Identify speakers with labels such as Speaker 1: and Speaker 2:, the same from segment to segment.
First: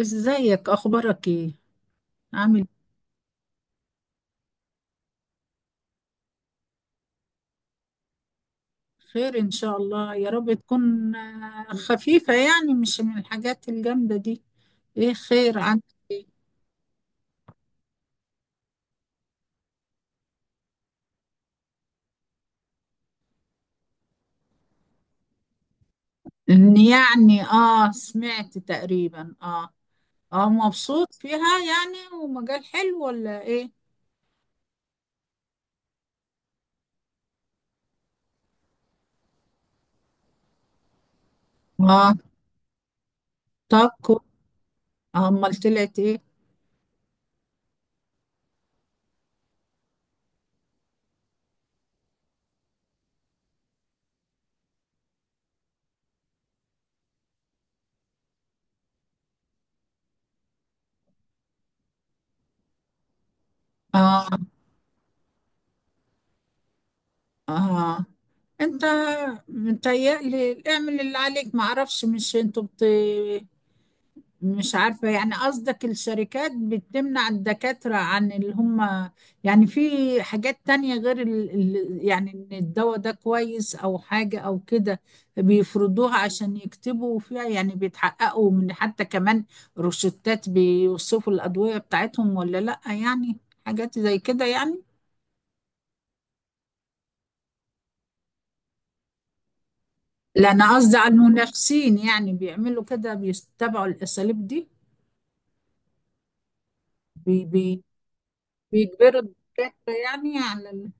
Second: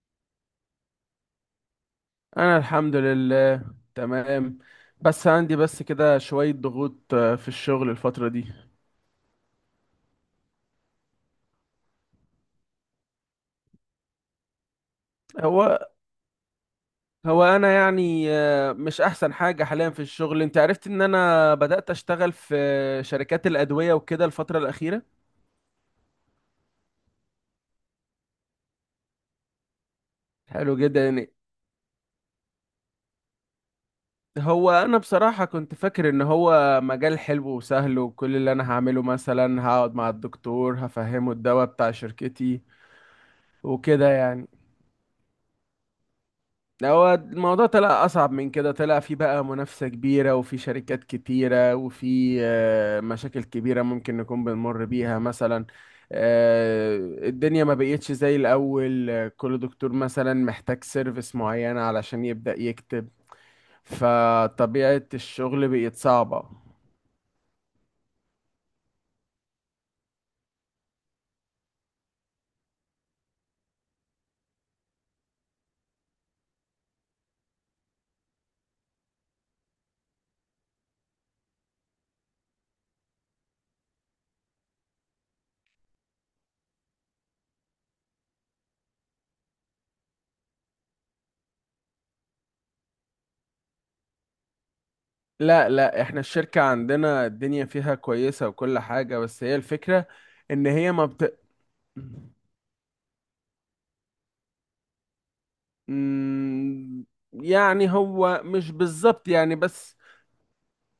Speaker 1: ازيك؟ اخبارك ايه؟
Speaker 2: انا
Speaker 1: عامل؟
Speaker 2: الحمد لله تمام. بس عندي بس كده شوية ضغوط في الشغل الفترة دي.
Speaker 1: خير ان شاء الله، يا رب تكون خفيفة، يعني مش من الحاجات الجامدة دي. ايه؟ خير
Speaker 2: هو
Speaker 1: عندك؟ ايه،
Speaker 2: هو انا يعني مش احسن حاجة حاليا في الشغل. انت عرفت ان انا بدأت اشتغل في شركات الادوية وكده الفترة الاخيرة.
Speaker 1: ان يعني سمعت تقريبا. اه، اه،
Speaker 2: حلو جدا
Speaker 1: مبسوط
Speaker 2: يعني.
Speaker 1: فيها؟ يعني ومجال حلو ولا ايه؟
Speaker 2: هو انا بصراحة كنت فاكر ان هو مجال حلو وسهل، وكل اللي انا هعمله مثلا هقعد مع الدكتور هفهمه الدواء بتاع
Speaker 1: اه،
Speaker 2: شركتي
Speaker 1: طب
Speaker 2: وكده يعني.
Speaker 1: امال طلعت ايه؟
Speaker 2: لا، هو الموضوع طلع أصعب من كده، طلع في بقى منافسة كبيرة وفي شركات كتيرة وفي مشاكل كبيرة ممكن نكون بنمر بيها مثلا. آه، الدنيا ما بقيتش زي الأول، كل دكتور مثلا محتاج سيرفيس معينة علشان يبدأ يكتب.
Speaker 1: اه،
Speaker 2: فطبيعة الشغل بقت صعبة.
Speaker 1: اه، انت متهيألي اعمل اللي عليك، معرفش، مش انتوا بت...؟ مش عارفة، يعني قصدك الشركات بتمنع الدكاترة عن اللي هم، يعني في حاجات تانية غير يعني ان الدواء ده كويس او حاجة او كده بيفرضوها عشان يكتبوا فيها؟ يعني بيتحققوا من حتى كمان روشتات بيوصفوا الأدوية بتاعتهم ولا لأ يعني؟ حاجات زي كده يعني.
Speaker 2: لا لا، احنا الشركة عندنا الدنيا فيها كويسة وكل حاجة، بس هي الفكرة
Speaker 1: لا،
Speaker 2: إن
Speaker 1: انا
Speaker 2: هي
Speaker 1: قصدي
Speaker 2: ما
Speaker 1: على
Speaker 2: بت...
Speaker 1: المنافسين، يعني بيعملوا كده بيتبعوا الأساليب دي؟
Speaker 2: مم،
Speaker 1: بي... بي...
Speaker 2: يعني هو مش
Speaker 1: بيجبروا
Speaker 2: بالظبط يعني.
Speaker 1: الدكاترة
Speaker 2: بس
Speaker 1: يعني على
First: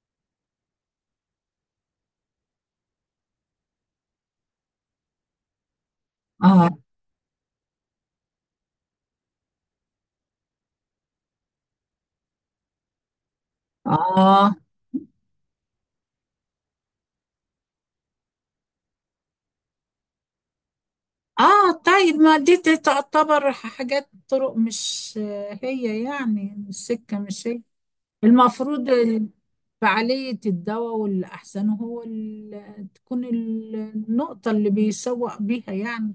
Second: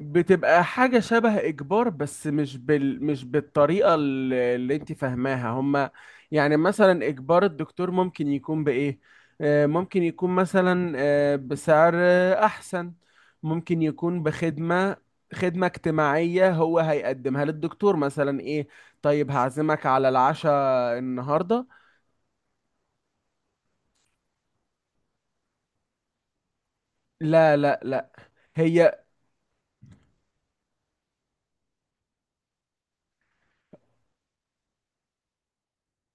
Speaker 2: بتبقى حاجة شبه إجبار، بس مش بالطريقة اللي أنت فاهماها هما. يعني
Speaker 1: اه،
Speaker 2: مثلا إجبار الدكتور ممكن يكون بإيه؟ ممكن يكون مثلا بسعر أحسن. ممكن يكون
Speaker 1: اه،
Speaker 2: بخدمة، خدمة اجتماعية هو هيقدمها للدكتور مثلا. إيه؟ طيب هعزمك على العشاء النهاردة.
Speaker 1: اه، طيب، ما دي تعتبر حاجات، طرق، مش هي يعني السكة، مش
Speaker 2: لا
Speaker 1: هي
Speaker 2: لا لا،
Speaker 1: المفروض
Speaker 2: هي
Speaker 1: فعالية الدواء والأحسن هو تكون النقطة اللي بيسوق بيها يعني.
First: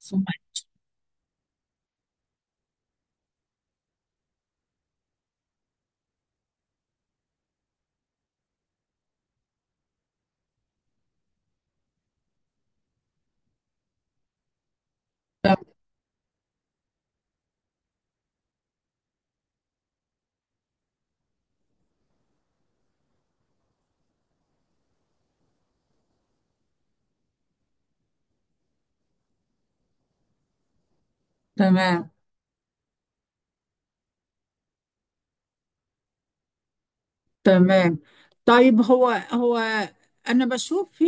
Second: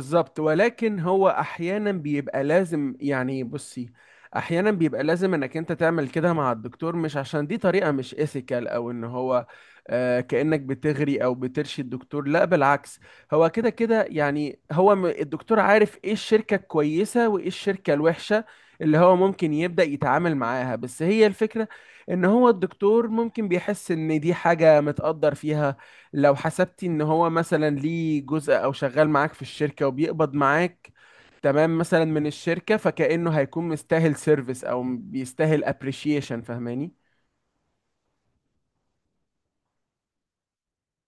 Speaker 1: ثم-
Speaker 2: ولكن هو احيانا بيبقى لازم يعني. بصي، احيانا بيبقى لازم انك انت تعمل كده مع الدكتور، مش عشان دي طريقة مش ايثيكال او ان هو آه كأنك بتغري او بترشي الدكتور، لا بالعكس. هو كده كده يعني، هو الدكتور عارف ايه الشركة الكويسة وايه الشركة الوحشة اللي هو ممكن يبدأ يتعامل معاها. بس هي الفكرة ان هو الدكتور ممكن بيحس ان دي حاجة متقدر فيها، لو حسبتي ان هو مثلا ليه جزء او شغال معاك في الشركة وبيقبض معاك تمام مثلا
Speaker 1: تمام،
Speaker 2: من الشركة، فكأنه هيكون مستاهل سيرفيس او بيستاهل ابريشيشن، فاهماني.
Speaker 1: تمام. طيب، هو انا بشوف في،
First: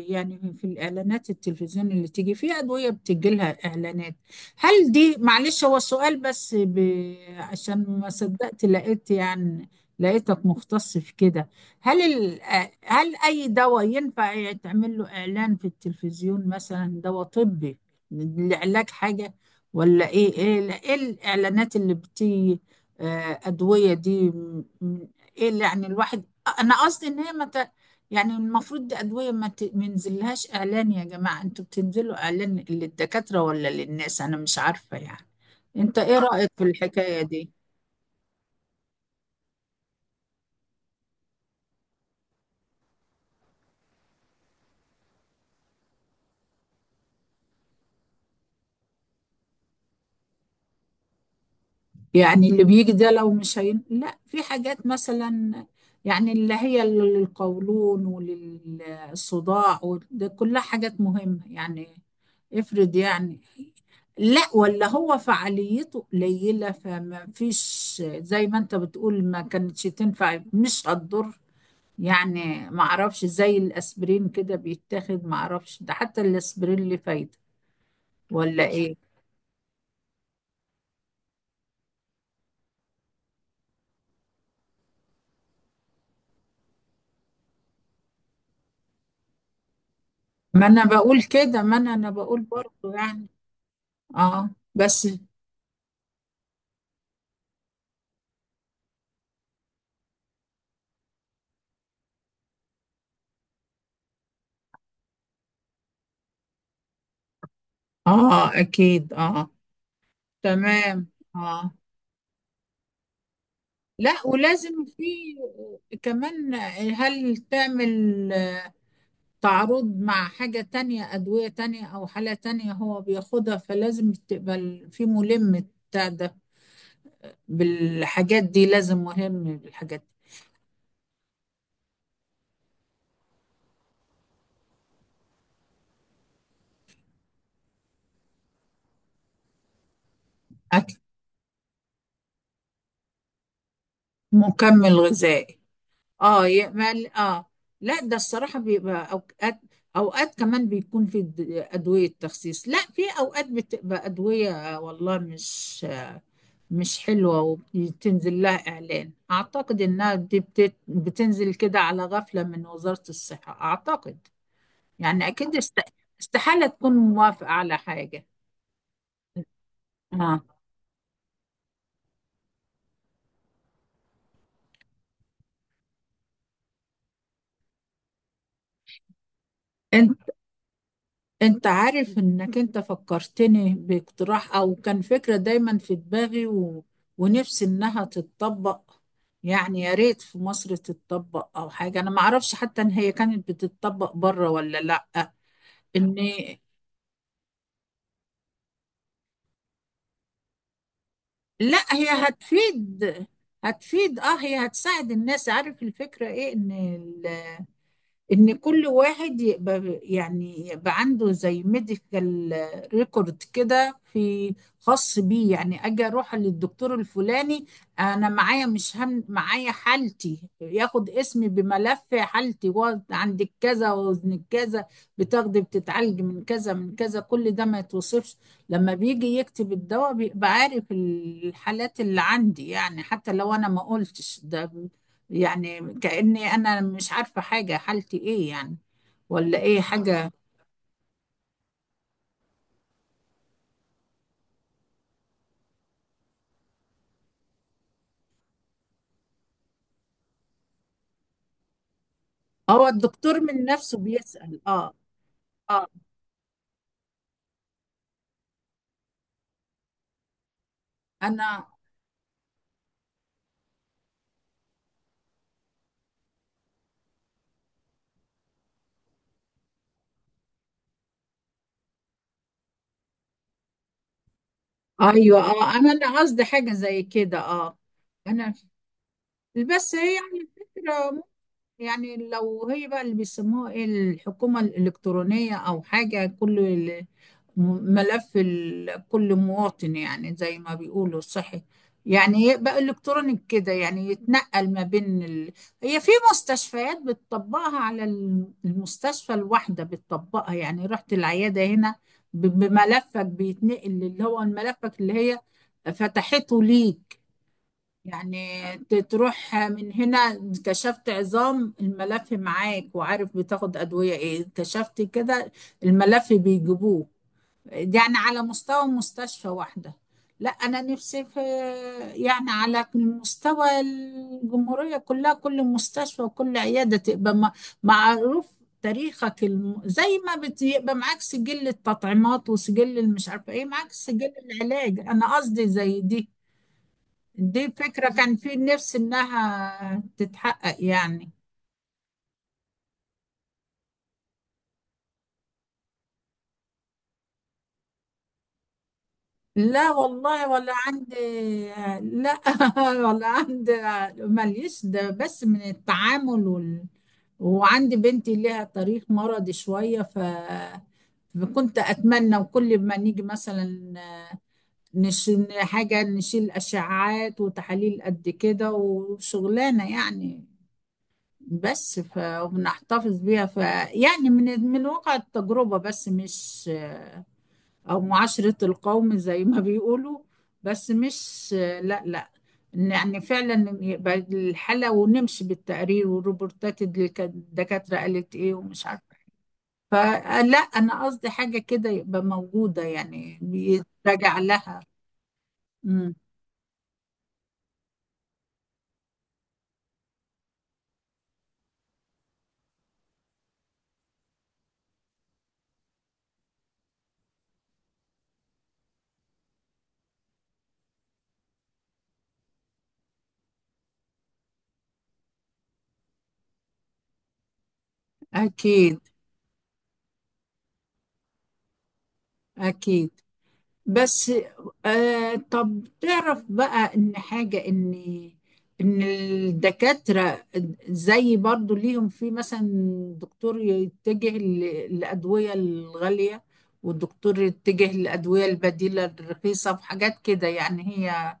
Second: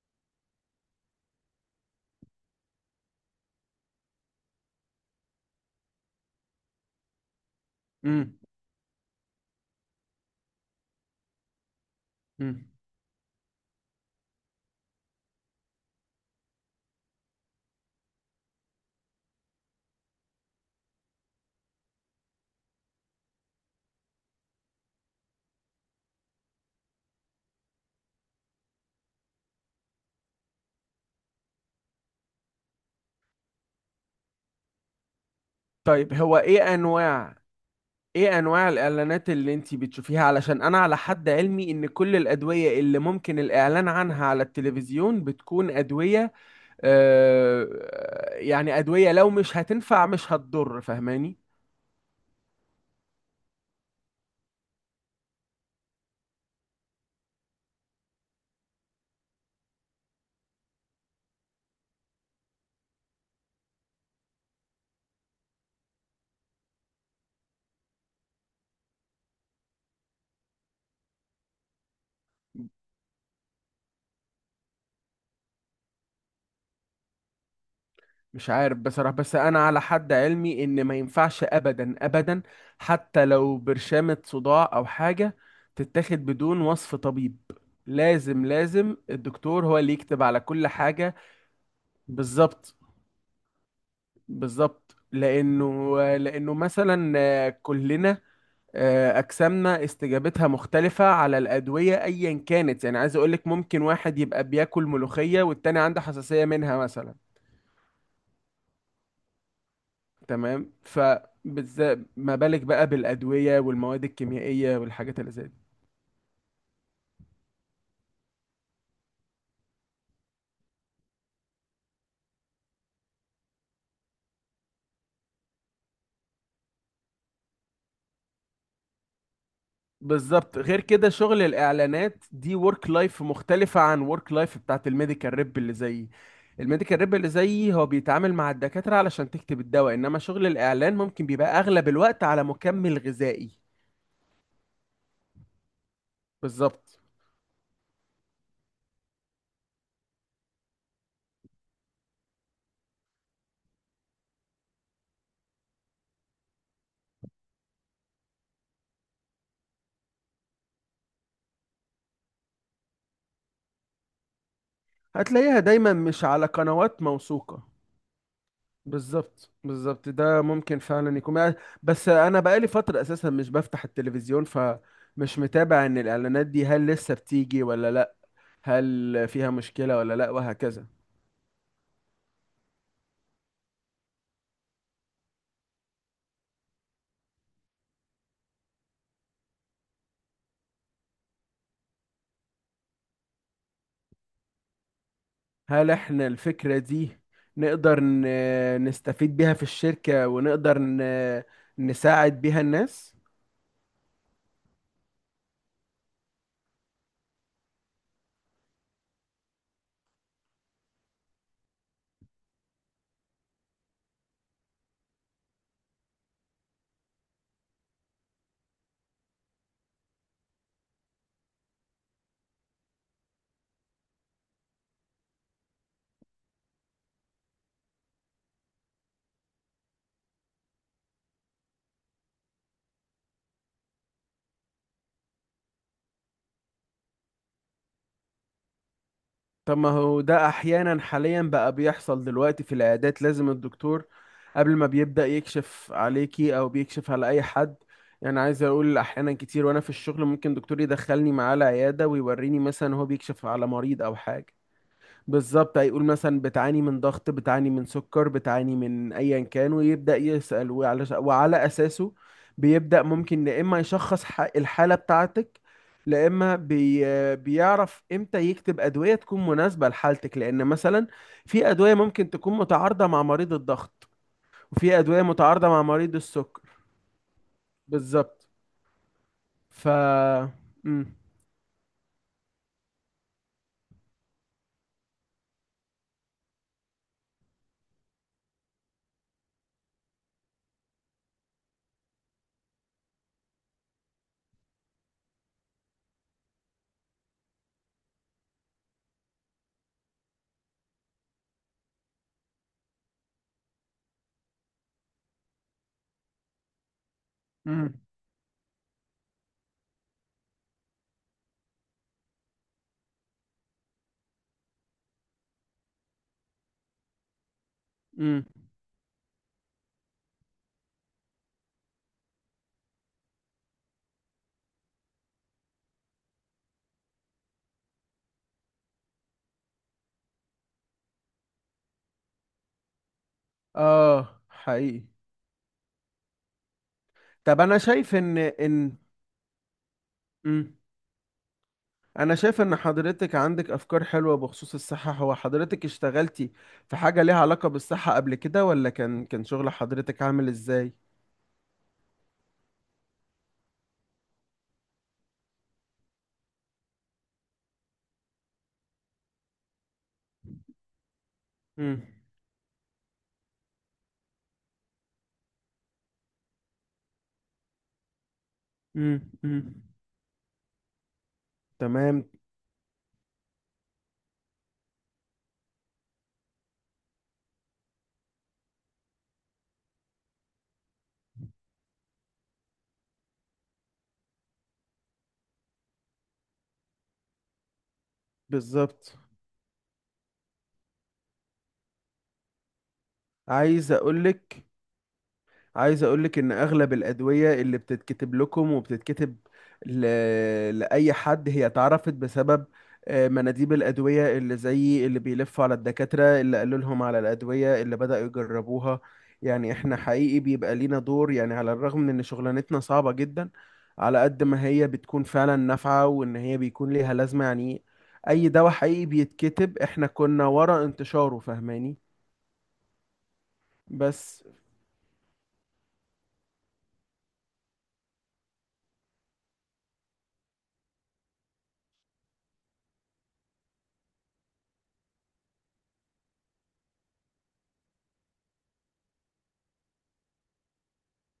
Speaker 1: يعني في الاعلانات التلفزيون اللي تيجي فيها ادويه بتجي لها اعلانات. هل دي، معلش، هو سؤال بس عشان ما
Speaker 2: امم.
Speaker 1: صدقت لقيت، يعني لقيتك مختص في كده. هل
Speaker 2: امم.
Speaker 1: هل اي دواء ينفع يتعمل له اعلان في التلفزيون، مثلا دواء طبي لعلاج حاجه، ولا ايه؟ ايه الاعلانات اللي بتيجي ادويه دي؟ ايه اللي يعني الواحد، انا قصدي ان هي ما ت... يعني المفروض دي ادويه ما ينزلهاش اعلان. يا جماعه، انتوا بتنزلوا اعلان للدكاتره ولا للناس؟ انا مش عارفه يعني. انت
Speaker 2: طيب
Speaker 1: ايه
Speaker 2: هو
Speaker 1: رايك في
Speaker 2: ايه
Speaker 1: الحكايه
Speaker 2: انواع،
Speaker 1: دي؟
Speaker 2: ايه انواع الاعلانات اللي انتي بتشوفيها؟ علشان انا على حد علمي ان كل الادوية اللي ممكن الاعلان عنها على التلفزيون بتكون ادوية آه، يعني ادوية لو مش هتنفع مش هتضر، فاهماني.
Speaker 1: يعني اللي بيجي ده لو مش لا، في حاجات مثلا، يعني اللي هي للقولون وللصداع، وده كلها حاجات مهمة يعني. افرض يعني، لا، ولا هو فعاليته قليلة، فما فيش زي ما انت بتقول ما كانتش تنفع مش هتضر. يعني ما اعرفش زي الاسبرين كده بيتاخد، ما اعرفش ده حتى الاسبرين اللي فايدة
Speaker 2: مش
Speaker 1: ولا
Speaker 2: عارف
Speaker 1: ايه.
Speaker 2: بصراحة، بس أنا على حد علمي إن ما ينفعش أبدا أبدا حتى لو برشامة صداع أو حاجة تتاخد بدون وصف طبيب. لازم لازم الدكتور هو اللي يكتب على
Speaker 1: ما
Speaker 2: كل
Speaker 1: انا
Speaker 2: حاجة.
Speaker 1: بقول كده، ما انا بقول
Speaker 2: بالظبط.
Speaker 1: برضه يعني. اه،
Speaker 2: بالظبط،
Speaker 1: بس.
Speaker 2: لأنه مثلا كلنا أجسامنا استجابتها مختلفة على الأدوية أيا كانت. يعني عايز أقولك ممكن واحد يبقى بياكل ملوخية والتاني عنده حساسية منها مثلا.
Speaker 1: اه، اكيد. اه،
Speaker 2: تمام،
Speaker 1: تمام. اه،
Speaker 2: فبالذات ما بالك بقى بالأدوية والمواد
Speaker 1: لا،
Speaker 2: الكيميائية
Speaker 1: ولازم في
Speaker 2: والحاجات اللي زي دي.
Speaker 1: كمان. هل تعمل تعارض مع حاجة تانية، أدوية تانية أو حالة تانية هو بياخدها، فلازم تبقى في ملم بتاع ده بالحاجات دي، لازم مهم بالحاجات دي.
Speaker 2: بالظبط. غير كده شغل الإعلانات دي ورك لايف مختلفة عن ورك لايف بتاعت الميديكال ريب اللي زيي. الميديكال ريب اللي زيي هو بيتعامل مع الدكاترة علشان تكتب الدواء، إنما شغل
Speaker 1: أكل،
Speaker 2: الإعلان ممكن بيبقى أغلب الوقت على مكمل غذائي.
Speaker 1: مكمل غذائي. اه،
Speaker 2: بالظبط،
Speaker 1: يعمل. اه، لا، ده الصراحة بيبقى اوقات، اوقات كمان بيكون في ادوية تخسيس. لا، في اوقات بتبقى ادوية والله مش حلوة، وبتنزل لها اعلان. اعتقد انها دي بتنزل كده على غفلة من وزارة الصحة، اعتقد. يعني اكيد
Speaker 2: هتلاقيها دايما مش على
Speaker 1: استحالة تكون
Speaker 2: قنوات
Speaker 1: موافقة
Speaker 2: موثوقة.
Speaker 1: على حاجة.
Speaker 2: بالظبط بالظبط،
Speaker 1: اه،
Speaker 2: ده ممكن فعلا يكون يعني. بس انا بقالي فترة اساسا مش بفتح التلفزيون، فمش متابع ان الاعلانات دي هل لسه بتيجي ولا لا، هل فيها مشكلة ولا لا، وهكذا.
Speaker 1: انت عارف انك انت فكرتني باقتراح او كان فكرة دايما في دماغي ونفسي انها تتطبق، يعني يا ريت في مصر تتطبق او حاجة. انا ما اعرفش حتى ان هي كانت بتتطبق بره ولا لا.
Speaker 2: هل
Speaker 1: ان
Speaker 2: احنا الفكرة دي نقدر نستفيد بيها في الشركة ونقدر
Speaker 1: لا، هي
Speaker 2: نساعد بيها الناس؟
Speaker 1: هتفيد. هتفيد، اه، هي هتساعد الناس. عارف الفكرة ايه؟ ان كل واحد يبقى، يعني يبقى عنده زي ميديكال ريكورد كده، في خاص بيه. يعني اجي اروح للدكتور الفلاني انا معايا، مش هم معايا حالتي، ياخد اسمي بملف حالتي، وقعد عندك كذا، وزنك كذا، بتاخدي بتتعالجي من كذا من كذا، كل ده ما يتوصفش. لما بيجي يكتب الدواء بيبقى عارف الحالات اللي عندي، يعني حتى لو انا ما قلتش ده، يعني كأني أنا مش عارفة حاجة حالتي إيه يعني، ولا
Speaker 2: طب
Speaker 1: إيه
Speaker 2: ما هو
Speaker 1: حاجة.
Speaker 2: ده احيانا حاليا بقى بيحصل دلوقتي في العيادات. لازم الدكتور قبل ما بيبدأ يكشف عليكي او بيكشف على اي حد، يعني عايز اقول احيانا كتير وانا في الشغل ممكن دكتور يدخلني معاه العيادة ويوريني
Speaker 1: هو
Speaker 2: مثلا هو
Speaker 1: الدكتور
Speaker 2: بيكشف
Speaker 1: من
Speaker 2: على
Speaker 1: نفسه
Speaker 2: مريض او حاجة.
Speaker 1: بيسأل؟ آه،
Speaker 2: بالظبط،
Speaker 1: آه.
Speaker 2: هيقول مثلا بتعاني من ضغط، بتعاني من سكر، بتعاني من ايا كان، ويبدأ يسأل، وعلى
Speaker 1: أنا،
Speaker 2: وعلى اساسه بيبدأ ممكن يا اما يشخص الحالة بتاعتك، لا اما بي بيعرف امتى يكتب ادوية تكون مناسبة لحالتك، لان مثلا في ادوية ممكن تكون متعارضة مع مريض الضغط، وفي ادوية
Speaker 1: أيوه،
Speaker 2: متعارضة مع
Speaker 1: أنا
Speaker 2: مريض
Speaker 1: أنا قصدي
Speaker 2: السكر.
Speaker 1: حاجة زي كده.
Speaker 2: بالظبط.
Speaker 1: أنا،
Speaker 2: ف،
Speaker 1: بس هي يعني
Speaker 2: امم.
Speaker 1: الفكرة ممكن، يعني لو هي بقى اللي بيسموها إيه، الحكومة الإلكترونية أو حاجة، كله ملف كل مواطن، يعني زي ما بيقولوا صحي، يعني يبقى الكترونيك كده، يعني يتنقل ما بين هي في مستشفيات بتطبقها على المستشفى الواحده بتطبقها. يعني رحت العياده هنا، بملفك بيتنقل اللي هو ملفك اللي هي فتحته ليك.
Speaker 2: امم.
Speaker 1: يعني تروح من هنا كشفت عظام، الملف معاك وعارف بتاخد ادويه ايه، كشفت كده الملف بيجيبوه. يعني على
Speaker 2: امم.
Speaker 1: مستوى مستشفى واحدة. لا، أنا نفسي في، يعني على مستوى الجمهورية كلها، كل مستشفى وكل عيادة تبقى معروف تاريخك زي ما يبقى معاك سجل التطعيمات، وسجل المش عارفة ايه، معاك سجل
Speaker 2: اه
Speaker 1: العلاج.
Speaker 2: حقيقي.
Speaker 1: أنا قصدي زي دي،
Speaker 2: طب
Speaker 1: دي
Speaker 2: انا
Speaker 1: فكرة
Speaker 2: شايف
Speaker 1: كان
Speaker 2: ان
Speaker 1: في
Speaker 2: ان
Speaker 1: نفسي إنها تتحقق
Speaker 2: مم.
Speaker 1: يعني.
Speaker 2: انا شايف ان حضرتك عندك افكار حلوة بخصوص الصحة. هو حضرتك اشتغلتي في حاجة ليها علاقة بالصحة قبل كده، ولا كان شغل
Speaker 1: لا
Speaker 2: حضرتك
Speaker 1: والله،
Speaker 2: عامل
Speaker 1: ولا
Speaker 2: ازاي؟
Speaker 1: عندي. لا ولا عندي، ماليش. ده بس من التعامل وعندي بنتي لها طريق مرضي شوية، فكنت
Speaker 2: امم.
Speaker 1: أتمنى، وكل ما نيجي مثلا نشيل حاجة، نشيل أشعاعات وتحاليل قد كده
Speaker 2: امم.
Speaker 1: وشغلانة يعني. بس
Speaker 2: تمام.
Speaker 1: وبنحتفظ بيها يعني من واقع التجربة، بس مش، او معاشرة القوم زي ما بيقولوا. بس مش، لا، لا، إن يعني فعلا يبقى الحالة ونمشي بالتقرير والروبورتات اللي كانت الدكاترة قالت ايه، ومش
Speaker 2: بالظبط.
Speaker 1: عارفة، فلا، انا قصدي حاجة كده يبقى موجودة، يعني
Speaker 2: عايز
Speaker 1: بيتراجع
Speaker 2: اقولك
Speaker 1: لها.
Speaker 2: عايز
Speaker 1: امم
Speaker 2: اقولك ان اغلب الادويه اللي بتتكتب لكم وبتتكتب ل... لاي حد، هي اتعرفت بسبب مناديب الادويه اللي زي اللي بيلفوا على الدكاتره، اللي قالوا لهم على الادويه اللي بداوا يجربوها. يعني احنا حقيقي بيبقى لينا دور يعني، على الرغم من ان شغلانتنا صعبه جدا، على قد ما هي بتكون فعلا نافعه، وان هي بيكون ليها لازمه يعني. اي دواء
Speaker 1: اكيد،
Speaker 2: حقيقي بيتكتب احنا كنا ورا انتشاره، فاهماني.
Speaker 1: اكيد. بس
Speaker 2: بس.
Speaker 1: طب تعرف بقى ان حاجة، ان الدكاترة زي برضو ليهم في، مثلا دكتور يتجه للأدوية الغالية، والدكتور يتجه للأدوية البديلة الرخيصة وحاجات كده يعني. هي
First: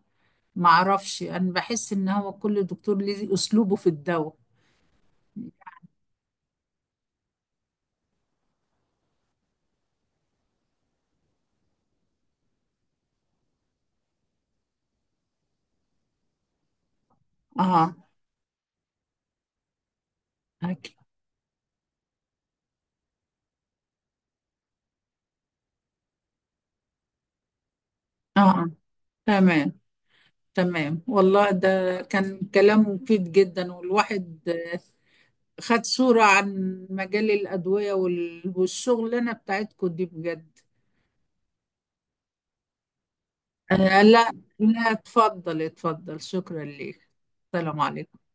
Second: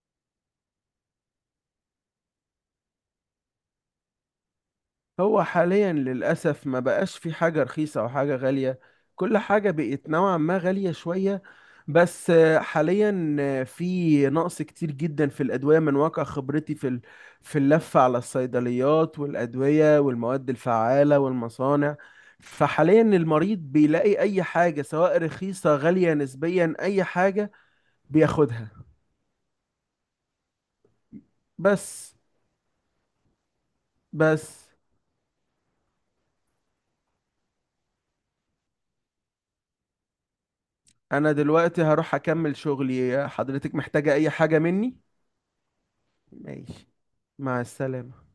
Speaker 1: معرفش، أنا بحس إن هو كل دكتور ليه أسلوبه في الدواء.
Speaker 2: هو حاليا للأسف ما بقاش في حاجة رخيصة أو حاجة غالية، كل حاجة بقت نوعا ما غالية شوية. بس حاليا في نقص كتير جدا في الأدوية من واقع خبرتي في
Speaker 1: اه،
Speaker 2: اللفة على الصيدليات والأدوية والمواد
Speaker 1: أكيد.
Speaker 2: الفعالة والمصانع. فحاليا المريض بيلاقي أي حاجة، سواء رخيصة غالية نسبيا، أي حاجة
Speaker 1: اه،
Speaker 2: بياخدها.
Speaker 1: تمام، تمام. والله ده
Speaker 2: بس.
Speaker 1: كان كلام مفيد جدا، والواحد
Speaker 2: بس.
Speaker 1: خد صورة عن مجال الأدوية والشغلانة بتاعتكم دي بجد.
Speaker 2: أنا دلوقتي هروح أكمل شغلي، حضرتك محتاجة
Speaker 1: لا،
Speaker 2: أي حاجة
Speaker 1: لا،
Speaker 2: مني؟
Speaker 1: اتفضل، اتفضل، شكرا
Speaker 2: ماشي،
Speaker 1: ليك.
Speaker 2: مع
Speaker 1: السلام عليكم.
Speaker 2: السلامة.